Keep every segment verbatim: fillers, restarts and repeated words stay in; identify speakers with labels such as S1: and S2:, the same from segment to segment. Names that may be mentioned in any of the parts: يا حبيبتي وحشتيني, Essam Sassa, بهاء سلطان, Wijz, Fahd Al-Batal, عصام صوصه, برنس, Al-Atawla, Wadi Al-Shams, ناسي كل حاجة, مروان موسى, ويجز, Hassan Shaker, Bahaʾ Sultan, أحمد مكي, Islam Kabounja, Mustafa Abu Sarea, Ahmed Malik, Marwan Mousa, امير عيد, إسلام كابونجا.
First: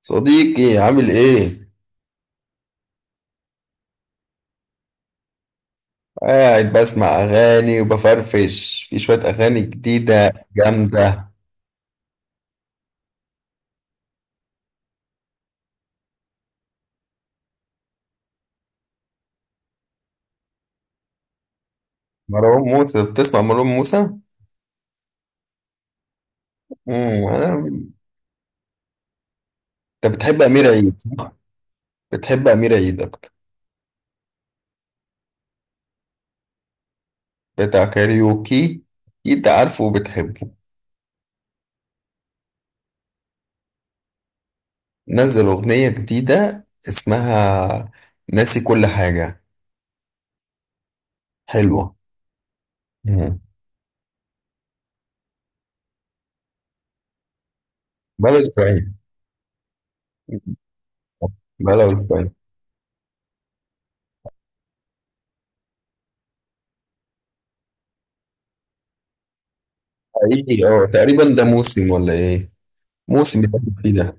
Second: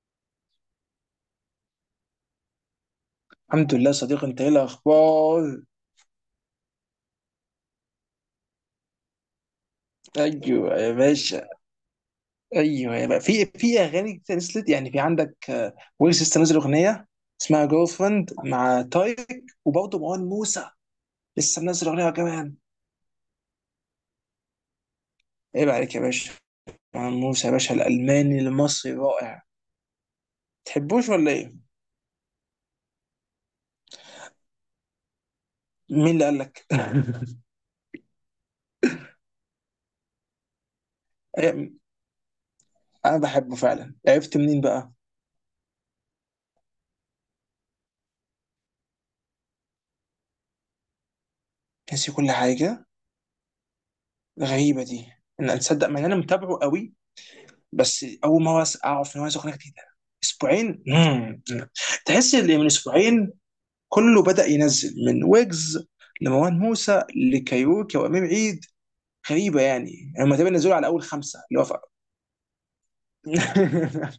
S1: صديقي عامل ايه؟
S2: الحمد لله. صديق، انت ايه الاخبار؟
S1: قاعد بسمع اغاني وبفرفش في شوية اغاني جديدة
S2: ايوه يا
S1: جامدة.
S2: باشا. ايوه يا باشا، في في اغاني كتير نزلت، يعني في عندك. آه، ويجز لسه نازل اغنيه اسمها جيرل فريند مع تايك. وبرضه مروان موسى لسه منزل اغنيه كمان.
S1: مروان موسى، بتسمع مروان موسى؟
S2: عيب عليك يا باشا، مروان
S1: امم
S2: موسى يا باشا
S1: انا.
S2: الالماني المصري رائع.
S1: انت بتحب امير عيد
S2: تحبوش ولا
S1: صح؟
S2: ايه؟
S1: بتحب امير عيد اكتر،
S2: مين اللي قال لك؟
S1: بتاع كاريوكي، اكيد عارفه وبتحبه.
S2: ايه، انا بحبه فعلا، عرفت منين بقى؟
S1: نزل اغنية جديدة اسمها ناسي كل حاجة، حلوة.
S2: ناسي كل حاجه.
S1: مم.
S2: غريبه دي، ان انا تصدق مع ان انا متابعه قوي، بس
S1: بلا
S2: اول مره أس-
S1: اسبوعين،
S2: اعرف ان هو ينزل اغنيه جديده. اسبوعين. مم.
S1: بلا اسبوعين.
S2: تحس ان من اسبوعين كله بدا ينزل، من ويجز لمروان موسى لكايروكي وامير عيد. غريبه، يعني هم تقريبا
S1: حقيقي
S2: نزلوا
S1: اه،
S2: على اول
S1: تقريبا
S2: خمسه
S1: ده
S2: اللي وافق.
S1: موسم ولا ايه؟ موسم بتاع فيه ده.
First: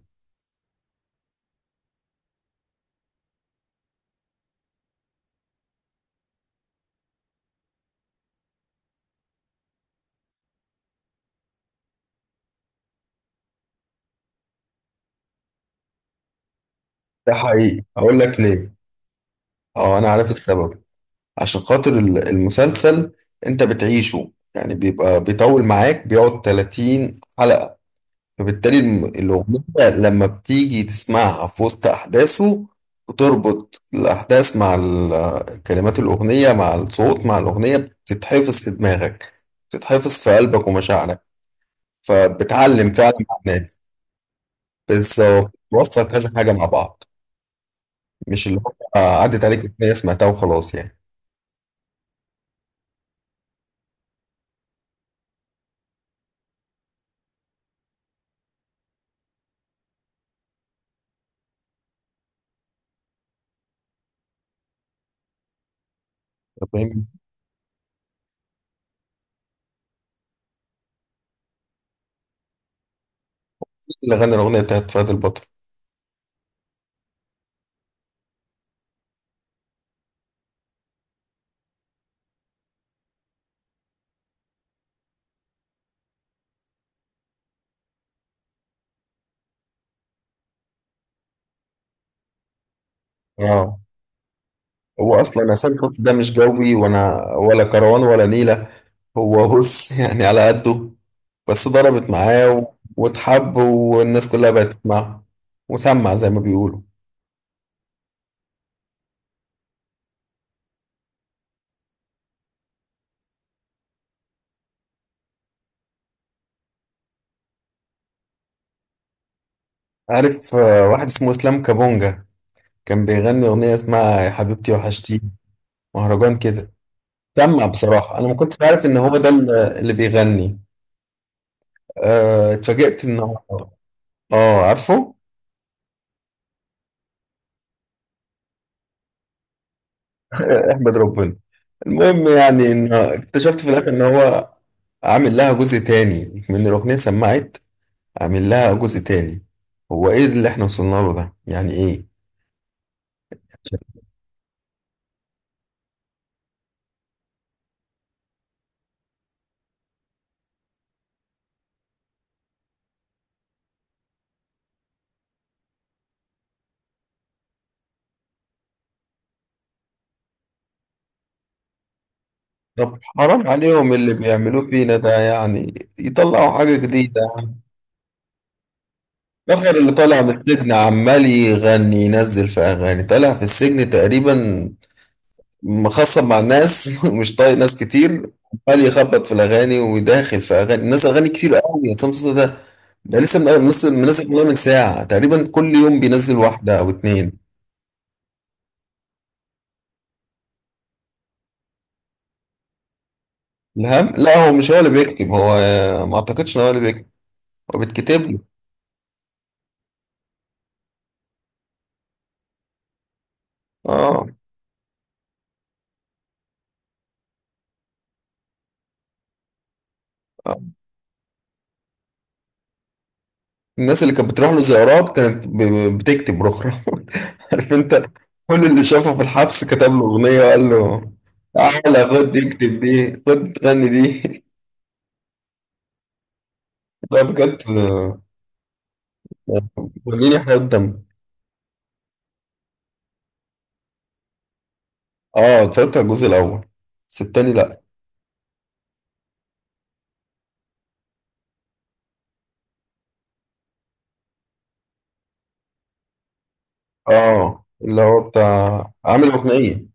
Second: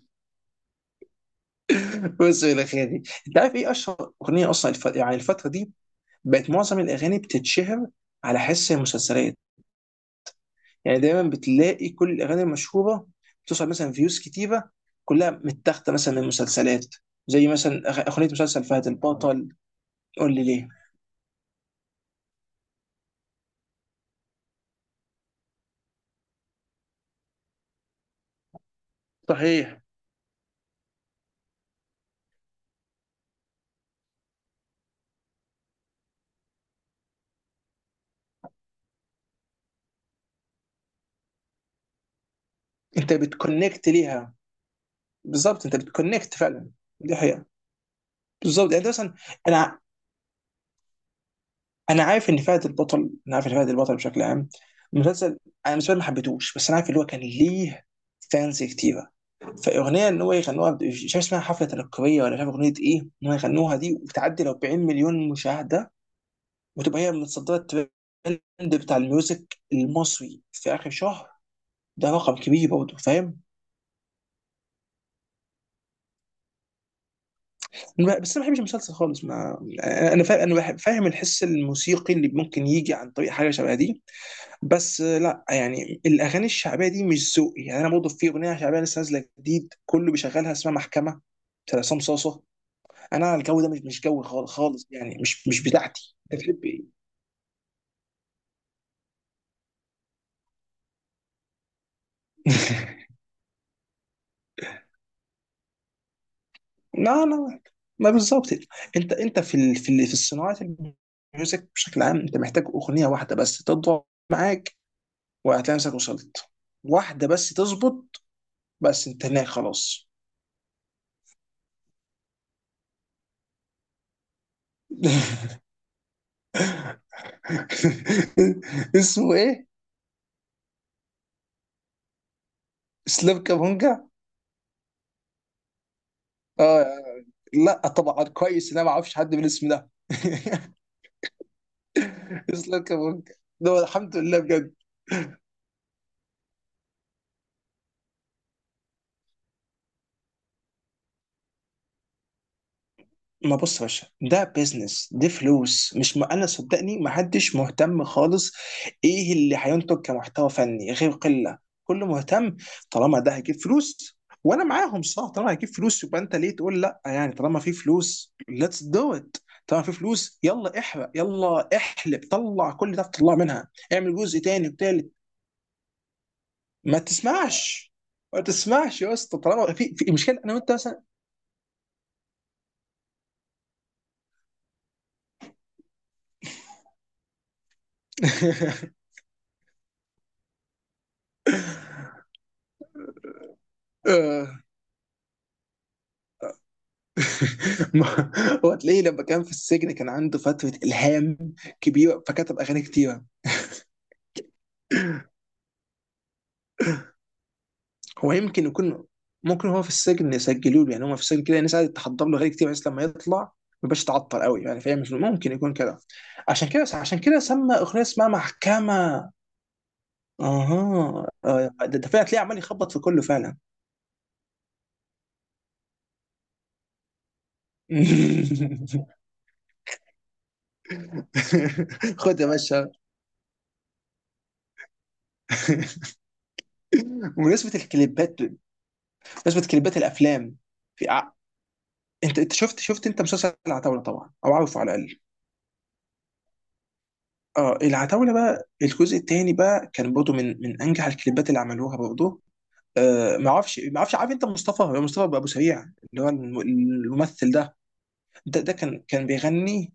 S2: بص الى خيري، انت عارف ايه اشهر اغنيه اصلا؟ الف... يعني الفتره دي بقت معظم الاغاني بتتشهر على حس المسلسلات. يعني دايما بتلاقي كل الاغاني المشهوره بتوصل مثلا فيوز كتيره، كلها متاخده مثلا من مسلسلات،
S1: ده
S2: زي مثلا
S1: حقيقي
S2: أغ-
S1: هقول
S2: اغنيه
S1: لك
S2: مسلسل
S1: ليه،
S2: فهد البطل.
S1: اه انا عارف
S2: قول لي ليه.
S1: السبب. عشان خاطر ال- المسلسل، انت بتعيشه يعني، بيبقى بيطول معاك، بيقعد ثلاثين حلقة، فبالتالي الم- الأغنية
S2: صحيح.
S1: لما بتيجي تسمعها في وسط أحداثه، بتربط الأحداث مع ال- كلمات الأغنية مع الصوت مع الأغنية، بتتحفظ في دماغك، بتتحفظ في قلبك ومشاعرك، فبتعلم فعلا
S2: انت
S1: مع الناس.
S2: بتكونكت ليها.
S1: بس
S2: بالظبط، انت
S1: هو بتوصل كذا
S2: بتكونكت
S1: حاجة مع
S2: فعلا.
S1: بعض،
S2: دي حقيقه.
S1: مش اللي
S2: بالظبط،
S1: هو
S2: يعني انت مثلا،
S1: عدت
S2: انا
S1: عليك
S2: ع-
S1: أغنية سمعتها وخلاص يعني.
S2: انا عارف ان فهد البطل، انا عارف ان فهد البطل بشكل عام المسلسل. انا بالنسبه لي ما حبيتهوش، بس انا عارف اللي هو كان ليه فانز كتيره. فاغنيه ان هو يغنوها، مش عارف اسمها حفله تنكريه ولا مش عارف اغنيه ايه، ان هو يغنوها دي وتعدي ال أربعين مليون مشاهده وتبقى
S1: فاهم
S2: هي من صدرات الترند بتاع الميوزك المصري في اخر شهر، ده رقم كبير برضه، فاهم.
S1: اللي غنى الأغنية بتاعت فهد البطل؟
S2: بس انا ما بحبش المسلسل خالص. ما انا أنا فاهم، انا بحب- فاهم الحس الموسيقي اللي ممكن يجي عن طريق حاجه شبه دي. بس آه، لا، يعني الاغاني الشعبيه دي مش ذوقي. يعني انا برضه في اغنيه شعبيه لسه نازله جديد كله بيشغلها اسمها محكمه بتاع عصام صاصه. انا الجو ده
S1: اه.
S2: مش مش جوي خالص خالص، يعني
S1: هو
S2: مش
S1: أصلا
S2: مش
S1: حسين حط ده
S2: بتاعتي.
S1: مش
S2: انت بتحب
S1: جوي،
S2: ايه؟
S1: وأنا ولا كروان ولا نيلة. هو بص، يعني على قده، بس ضربت معاه و- واتحب، والناس كلها بقت تسمعه وسمع زي ما بيقولوا.
S2: لا لا، ما بالظبط. انت انت في ال... في ال... في الصناعه الميوزك بشكل عام، انت محتاج اغنيه واحده بس تضرب معاك وهتلاقي نفسك وصلت. واحده بس تظبط، بس انت هناك خلاص.
S1: عارف آه، واحد اسمه إسلام كابونجا، كان بيغني أغنية اسمها يا حبيبتي وحشتيني، مهرجان كده. سمع، بصراحة أنا ما كنتش عارف إن هو ده
S2: اسمه ايه؟
S1: اللي اللي بيغني. آه، اتفاجئت إن هو.
S2: اسلام كابونجا؟
S1: آه عارفه.
S2: اه. لا، طبعا كويس ان انا ما اعرفش حد بالاسم ده.
S1: احمد ربنا. المهم يعني،
S2: اسلام
S1: ان
S2: كابونجا،
S1: اكتشفت في
S2: ده هو
S1: الاخر ان
S2: الحمد لله
S1: هو
S2: بجد.
S1: عامل لها جزء تاني من الاغنيه، سمعت؟ عامل لها جزء تاني. هو ايه اللي احنا وصلنا له ده يعني ايه؟
S2: ما بص يا باشا، ده بيزنس، دي فلوس، مش ما انا صدقني ما حدش مهتم خالص. ايه اللي هينتج كمحتوى فني غير قله؟ كله مهتم طالما ده هيجيب فلوس. وانا معاهم، صح؟ طالما هيجيب فلوس يبقى انت ليه تقول لا؟ يعني طالما في فلوس، ليتس دو ات. طالما في فلوس، يلا احرق، يلا احلب، طلع كل
S1: طب
S2: ده، تطلع
S1: حرام
S2: منها،
S1: عليهم اللي
S2: اعمل جزء
S1: بيعملوه
S2: تاني
S1: فينا ده
S2: وتالت.
S1: يعني، يطلعوا حاجه
S2: ما
S1: جديده.
S2: تسمعش، ما تسمعش يا اسطى،
S1: فخر
S2: طالما
S1: اللي
S2: في في
S1: طالع من
S2: مشكله، انا
S1: السجن
S2: وانت مثلا.
S1: عمال يغني، ينزل في اغاني، طالع في السجن تقريبا مخصب مع الناس ومش طايق ناس كتير. عمال يخبط في الاغاني وداخل في اغاني الناس، اغاني كتير قوي. يا عصام صوصه ده، ده لسه من- منزل منزل أغنية من ساعه تقريبا، كل يوم بينزل واحده او اتنين.
S2: ما- هو تلاقيه لما كان في السجن كان عنده فترة إلهام كبيرة، فكتب أغاني كتيرة.
S1: الهم، لا هو مش هو اللي بيكتب، هو آه، ما اعتقدش ان هو اللي بيكتب، هو بيتكتب
S2: هو
S1: له.
S2: يمكن يكون، ممكن هو في السجن يسجلوا له، يعني هو في السجن كده الناس قاعدة تحضر له أغاني كتير، بس لما يطلع ما يبقاش
S1: اه.
S2: تعطل قوي، يعني فهي مش ممكن يكون كده. عشان كده عشان كده سمى أغنية اسمها محكمة.
S1: آه.
S2: اها، آه، ده ده فعلا تلاقيه عمال يخبط في كله فعلا.
S1: الناس اللي كانت بتروح له زيارات كانت ب- بتكتب رخرة. عارف انت، كل اللي شافه في الحبس كتب له اغنيه وقال له تعالى خد
S2: خد يا باشا.
S1: اكتب دي، خد غني دي. ده بجد.
S2: بمناسبة الكليبات، بمناسبة كليبات
S1: قولي لي
S2: الأفلام.
S1: حاجات دم.
S2: في، انت انت شفت شفت انت مسلسل العتاوله طبعا او عارفه على الاقل؟
S1: اه اتفرجت على الجزء الاول، بس التاني
S2: اه،
S1: لا.
S2: العتاوله بقى، الجزء الثاني بقى كان برضه من من انجح الكليبات اللي عملوها برضه. آه، ما اعرفش ما اعرفش. عارف انت مصطفى مصطفى ابو سريع اللي هو الم- الممثل
S1: اه
S2: ده؟
S1: اللي هو
S2: ده, ده
S1: بتاع،
S2: كان كان
S1: عامل اغنيه،
S2: بيغني.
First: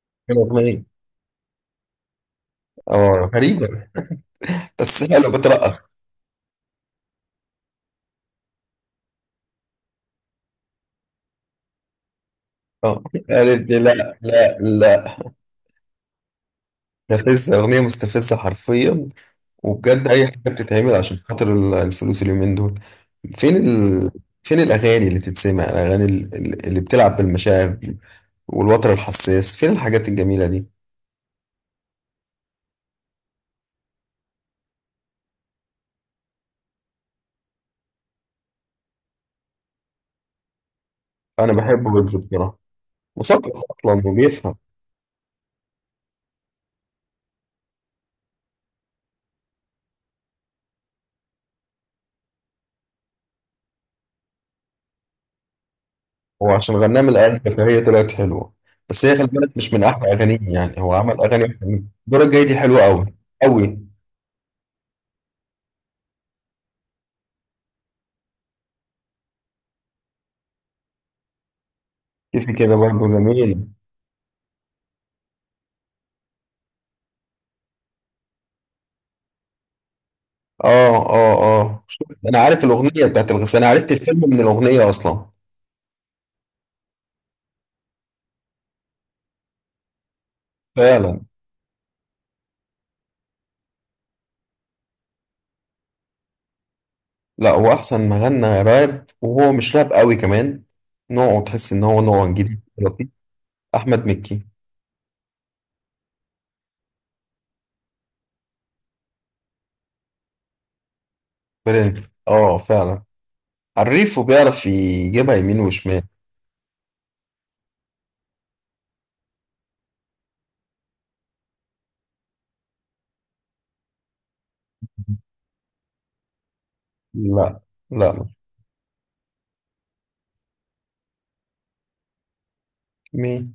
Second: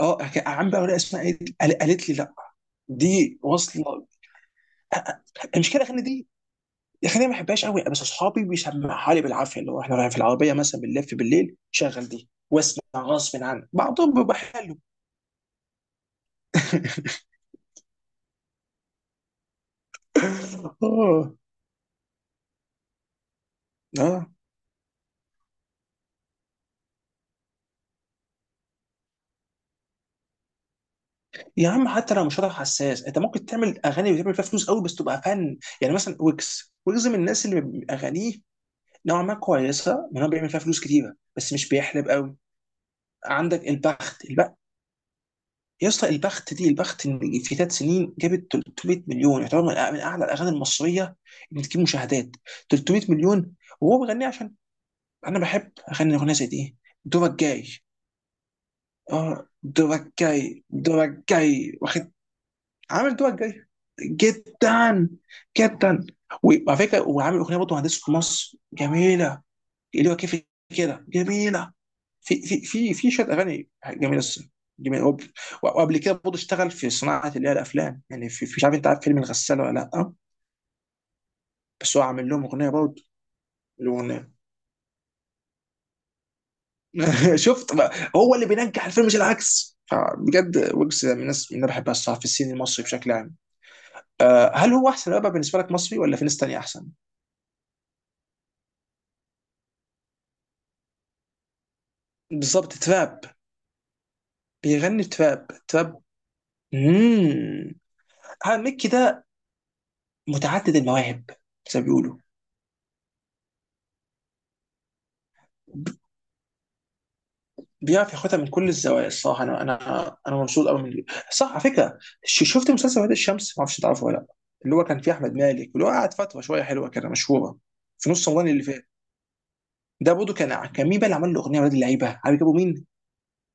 S2: اه
S1: عامل
S2: كان عم بقى
S1: اغنيه.
S2: ولا اسمها ايه دي؟ قال- قالت لي لا.
S1: اه
S2: دي واصله.
S1: غريبة،
S2: آه،
S1: بس
S2: آه،
S1: حلو بترقص.
S2: المشكله الاغاني دي. الاغاني ما بحبهاش قوي، بس اصحابي بيسمعها لي بالعافيه، اللي هو احنا رايحين في العربيه مثلا، بنلف بالليل شغل دي واسمع
S1: اه
S2: غصب عني،
S1: قالت لي
S2: بعضهم
S1: لا
S2: بيبقى
S1: لا
S2: حلو.
S1: لا، مستفزة، اغنية مستفزة حرفيا. وبجد اي حاجة بتتعمل عشان
S2: اه،
S1: خاطر ال- الفلوس اليومين دول. فين ال...
S2: اه
S1: فين الاغاني اللي تتسمع، الاغاني ال- ال- اللي بتلعب بالمشاعر والوتر الحساس، فين الحاجات الجميلة دي.
S2: يا عم، حتى لو مش هتعرف حساس، انت ممكن تعمل اغاني بتعمل فيها فلوس قوي بس تبقى فن. يعني مثلا ويجز، ويجز من الناس اللي بيبقى اغانيه نوعا ما كويسه، من هو بيعمل فيها فلوس كتيره
S1: انا
S2: بس مش
S1: بحب
S2: بيحلب
S1: ويجز
S2: قوي.
S1: بصراحة، مثقف
S2: عندك
S1: اصلا
S2: البخت، البخت
S1: وبيفهم.
S2: يا اسطى. البخت دي البخت إن في ثلاث سنين جابت ثلاث مية مليون، يعتبر من أع- من اعلى الاغاني المصريه اللي بتجيب مشاهدات ثلاثمئة مليون. وهو بيغنيها، عشان انا بحب اغني اغنيه زي
S1: هو عشان
S2: دي.
S1: غنام
S2: دورك
S1: الآلة.
S2: جاي.
S1: هي طلعت حلوة، بس هي خلي
S2: اه،
S1: بالك مش من أحلى
S2: دورك
S1: أغانيه،
S2: جاي،
S1: يعني هو عمل
S2: دورك
S1: أغاني أحسن
S2: جاي،
S1: منه.
S2: واخد،
S1: الدورة الجاية دي حلوة
S2: عامل
S1: أوي،
S2: الدول الجايه.
S1: أوي.
S2: جدا جدا. وعلى فكره، وعامل اغنيه برضه مهندس في مصر جميله، اللي هو كيف، كده جميله. في
S1: كيفي
S2: في
S1: كده
S2: في
S1: برضه
S2: في شويه
S1: جميل.
S2: اغاني جميله الصراحه، جميله. وب- وقبل كده برضه اشتغل في صناعه اللي هي الافلام، يعني في في- مش عارف انت عارف فيلم الغساله ولا لا؟
S1: آه آه آه
S2: بس هو
S1: شوف،
S2: عامل
S1: أنا
S2: لهم
S1: عارف
S2: اغنيه برضه،
S1: الأغنية بتاعت الغ... أنا عرفت الفيلم
S2: الاغنيه.
S1: من الأغنية أصلا.
S2: شفت بقى، هو اللي بينجح الفيلم مش العكس. فبجد ويجز
S1: فعلا.
S2: من الناس اللي انا بحبها الصراحه في السين المصري بشكل عام. آه، هل هو احسن رابر بالنسبه لك مصري، ولا في ناس تانية احسن؟
S1: لا هو أحسن ما غنى راب، وهو مش راب أوي كمان، نوعه تحس إن هو نوع جديد
S2: بالظبط،
S1: لطيف.
S2: تراب.
S1: أحمد مكي،
S2: بيغني تراب تراب. اممم هذا ميكي ده متعدد المواهب، زي ما
S1: برنس
S2: بيقولوا.
S1: آه فعلا، عريف وبيعرف يجيبها يمين
S2: ب-
S1: وشمال.
S2: بيعرف ياخدها من كل الزوايا الصراحه. انا انا انا مبسوط قوي من اللي- صح على فكره، ش- شفت مسلسل وادي الشمس؟ ما اعرفش تعرفه ولا لا، اللي هو كان فيه احمد مالك اللي هو قعد فتره شويه حلوه كده مشهوره
S1: لا
S2: في
S1: لا
S2: نص رمضان اللي فات. ده برضه كان، كان مين بقى اللي عمل له اغنيه ولاد اللعيبه؟ عارف جابوا مين؟
S1: مين؟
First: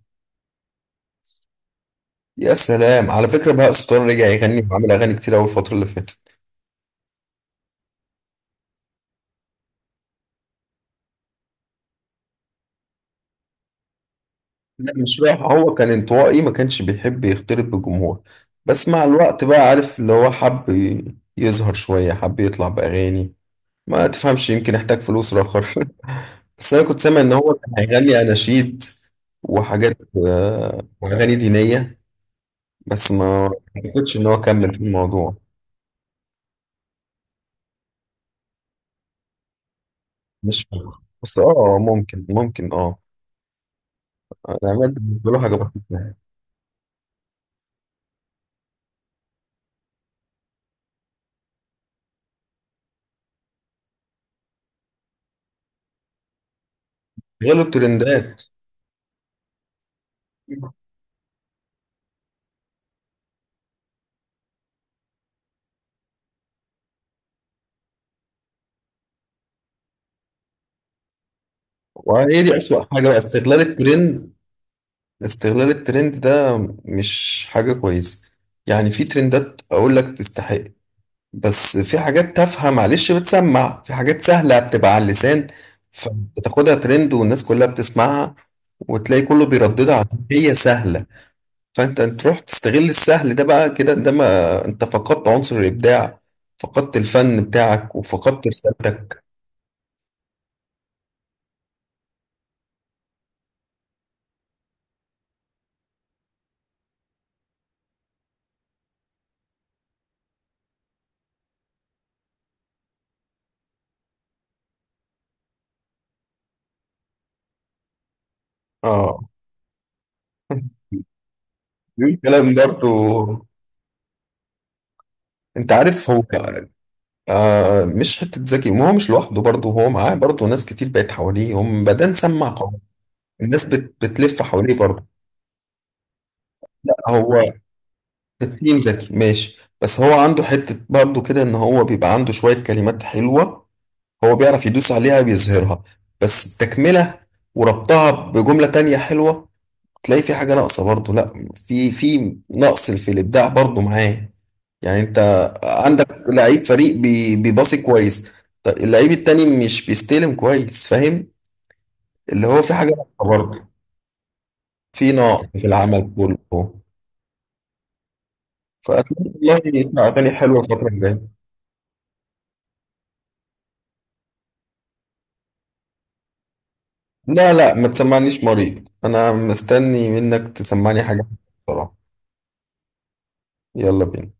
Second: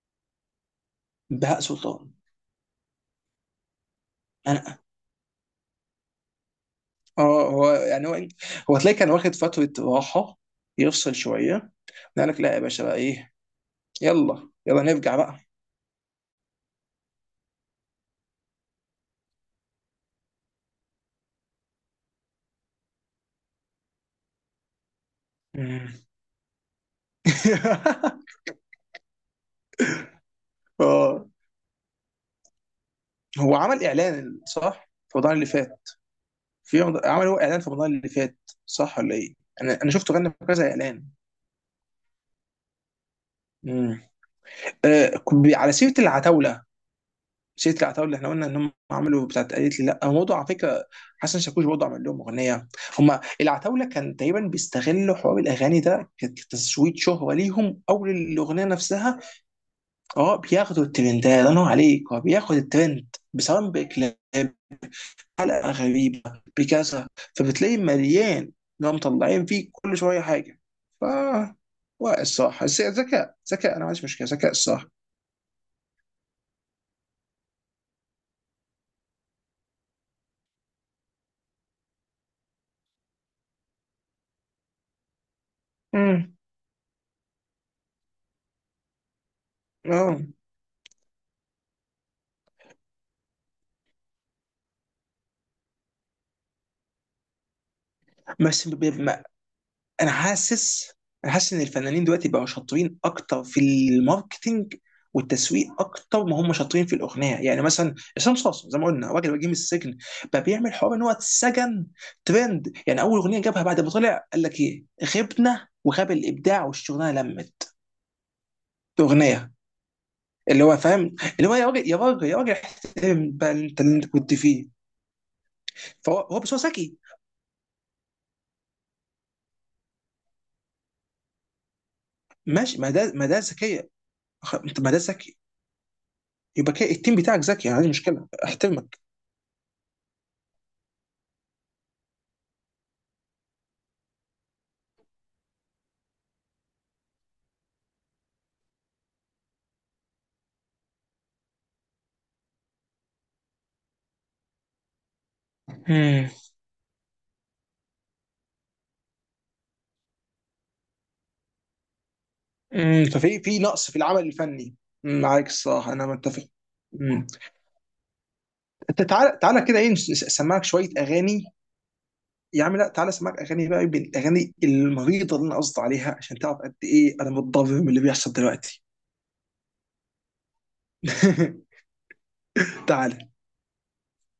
S2: بهاء سلطان.
S1: يا سلام، على فكرة بهاء سلطان رجع يغني
S2: انا،
S1: وعمل أغاني كتير أوي الفترة اللي فاتت.
S2: اه، هو يعني هو هو تلاقي كان واخد فتره راحه، يفصل شويه، قال لك لا يا باشا بقى، ايه، يلا يلا
S1: لا
S2: نرجع
S1: مش
S2: بقى.
S1: رايح، هو كان انطوائي ما كانش بيحب يختلط بالجمهور، بس مع الوقت بقى عارف اللي هو حب ي- يظهر شوية، حب يطلع بأغاني، ما تفهمش يمكن احتاج فلوس رخر.
S2: مم.
S1: بس أنا كنت سامع إن هو كان هيغني أناشيد وحاجات، آه،
S2: آه.
S1: وأغاني دينية. بس ما ما
S2: هو عمل
S1: أعتقدش إن
S2: اعلان
S1: هو كمل في
S2: صح في رمضان
S1: الموضوع.
S2: اللي فات؟ في رمضان... عمل هو اعلان في رمضان اللي فات صح ولا ايه؟ انا انا شفته غنى في
S1: مش
S2: كذا
S1: فاهم،
S2: اعلان.
S1: بس اه ممكن ممكن اه.
S2: مم.
S1: الأعمال
S2: آه
S1: بالنسبة له
S2: ب-
S1: حاجة
S2: على سيره
S1: بسيطة.
S2: العتاوله، سيره العتاوله اللي احنا قلنا ان هم عملوا بتاعت قالت لي لا، هو موضوع على فكره حسن شاكوش برضه عمل لهم اغنيه. هم العتاوله كان تقريبا بيستغلوا حوار الاغاني ده كتسويت شهره
S1: غير
S2: ليهم او
S1: الترندات.
S2: للاغنيه نفسها. اه بياخدوا الترند ده، الله ينور عليك، هو بياخد الترند بسواء بكلاب، حلقه غريبه، بكذا. فبتلاقي مليان اللي هم مطلعين فيه كل شويه حاجه. ف واقع
S1: وايه دي
S2: الصح، بس
S1: اسوأ حاجة بقى؟
S2: ذكاء،
S1: استغلال
S2: ذكاء، انا ما عنديش مشكله
S1: الترند.
S2: ذكاء الصح.
S1: استغلال الترند ده مش حاجة كويسة. يعني في ترندات اقول لك تستحق، بس في حاجات تافهة معلش، بتسمع في حاجات سهلة بتبقى على اللسان،
S2: امم
S1: فبتاخدها ترند والناس كلها بتسمعها، وتلاقي كله بيرددها
S2: اه،
S1: عشان هي سهلة، فانت تروح تستغل السهل ده، بقى كده ده ما انت فقدت عنصر الابداع، فقدت الفن بتاعك وفقدت
S2: بس
S1: رسالتك.
S2: انا حاسس انا حاسس ان الفنانين دلوقتي بقوا شاطرين اكتر في الماركتينج والتسويق اكتر ما هم شاطرين في الاغنيه. يعني مثلا عصام صاصا، زي ما قلنا راجل وجيه من السجن، بقى بيعمل حوار ان هو اتسجن، ترند. يعني اول اغنيه جابها بعد ما طلع قال لك ايه؟ غبنا وغاب الابداع والشغلانه لمت،
S1: اه.
S2: اغنيه. اللي هو فاهم اللي هو، يا راجل يا راجل يا راجل
S1: الكلام برضو،
S2: احترم بقى انت اللي انت كنت فيه.
S1: انت عارف
S2: فهو
S1: هو،
S2: هو بس هو
S1: أيوة.
S2: ذكي.
S1: آه مش حته ذكي، ما هو مش لوحده برضه، هو معاه برضه ناس كتير بقت حواليه، هم بدأ نسمع قوي.
S2: ماشي، ما ده ما ده
S1: الناس
S2: ذكيه.
S1: بت بتلف
S2: خ-
S1: حواليه
S2: ما ده
S1: برضه.
S2: ذكي، يبقى كده
S1: لا،
S2: التيم بتاعك
S1: هو
S2: ذكي، يعني عندي مشكله
S1: التيم
S2: احترمك.
S1: ذكي ماشي، بس هو عنده حته برضه كده ان هو بيبقى عنده شويه كلمات حلوه، هو بيعرف يدوس عليها بيظهرها، بس التكمله وربطها بجمله تانية حلوه، تلاقي في حاجه ناقصه برضه، لا في في نقص في الابداع برضه معاه. يعني انت عندك
S2: امم.
S1: لعيب فريق بي- بيباصي كويس، طب اللعيب التاني مش بيستلم كويس، فاهم؟ اللي هو في حاجة
S2: امم
S1: ناقصة
S2: ففي في
S1: برضه،
S2: نقص في العمل الفني.
S1: في
S2: مم،
S1: نقص
S2: معاك
S1: في
S2: الصراحه انا
S1: العمل
S2: متفق.
S1: كله.
S2: امم. انت،
S1: فأتمنى
S2: تعالى تعالى
S1: والله
S2: كده ايه،
S1: يطلع
S2: نس-
S1: أغاني حلوة
S2: اسمعك
S1: الفترة
S2: شويه
S1: الجاية.
S2: اغاني، يا عم لا، تعالى اسمعك اغاني بقى من الاغاني المريضه اللي انا قصدي عليها عشان تعرف قد ايه انا
S1: لا لا
S2: متضرر
S1: ما
S2: من اللي بيحصل
S1: تسمعنيش
S2: دلوقتي.
S1: مريض، أنا مستني منك تسمعني حاجة بصراحة.
S2: تعالى.
S1: يلا بينا.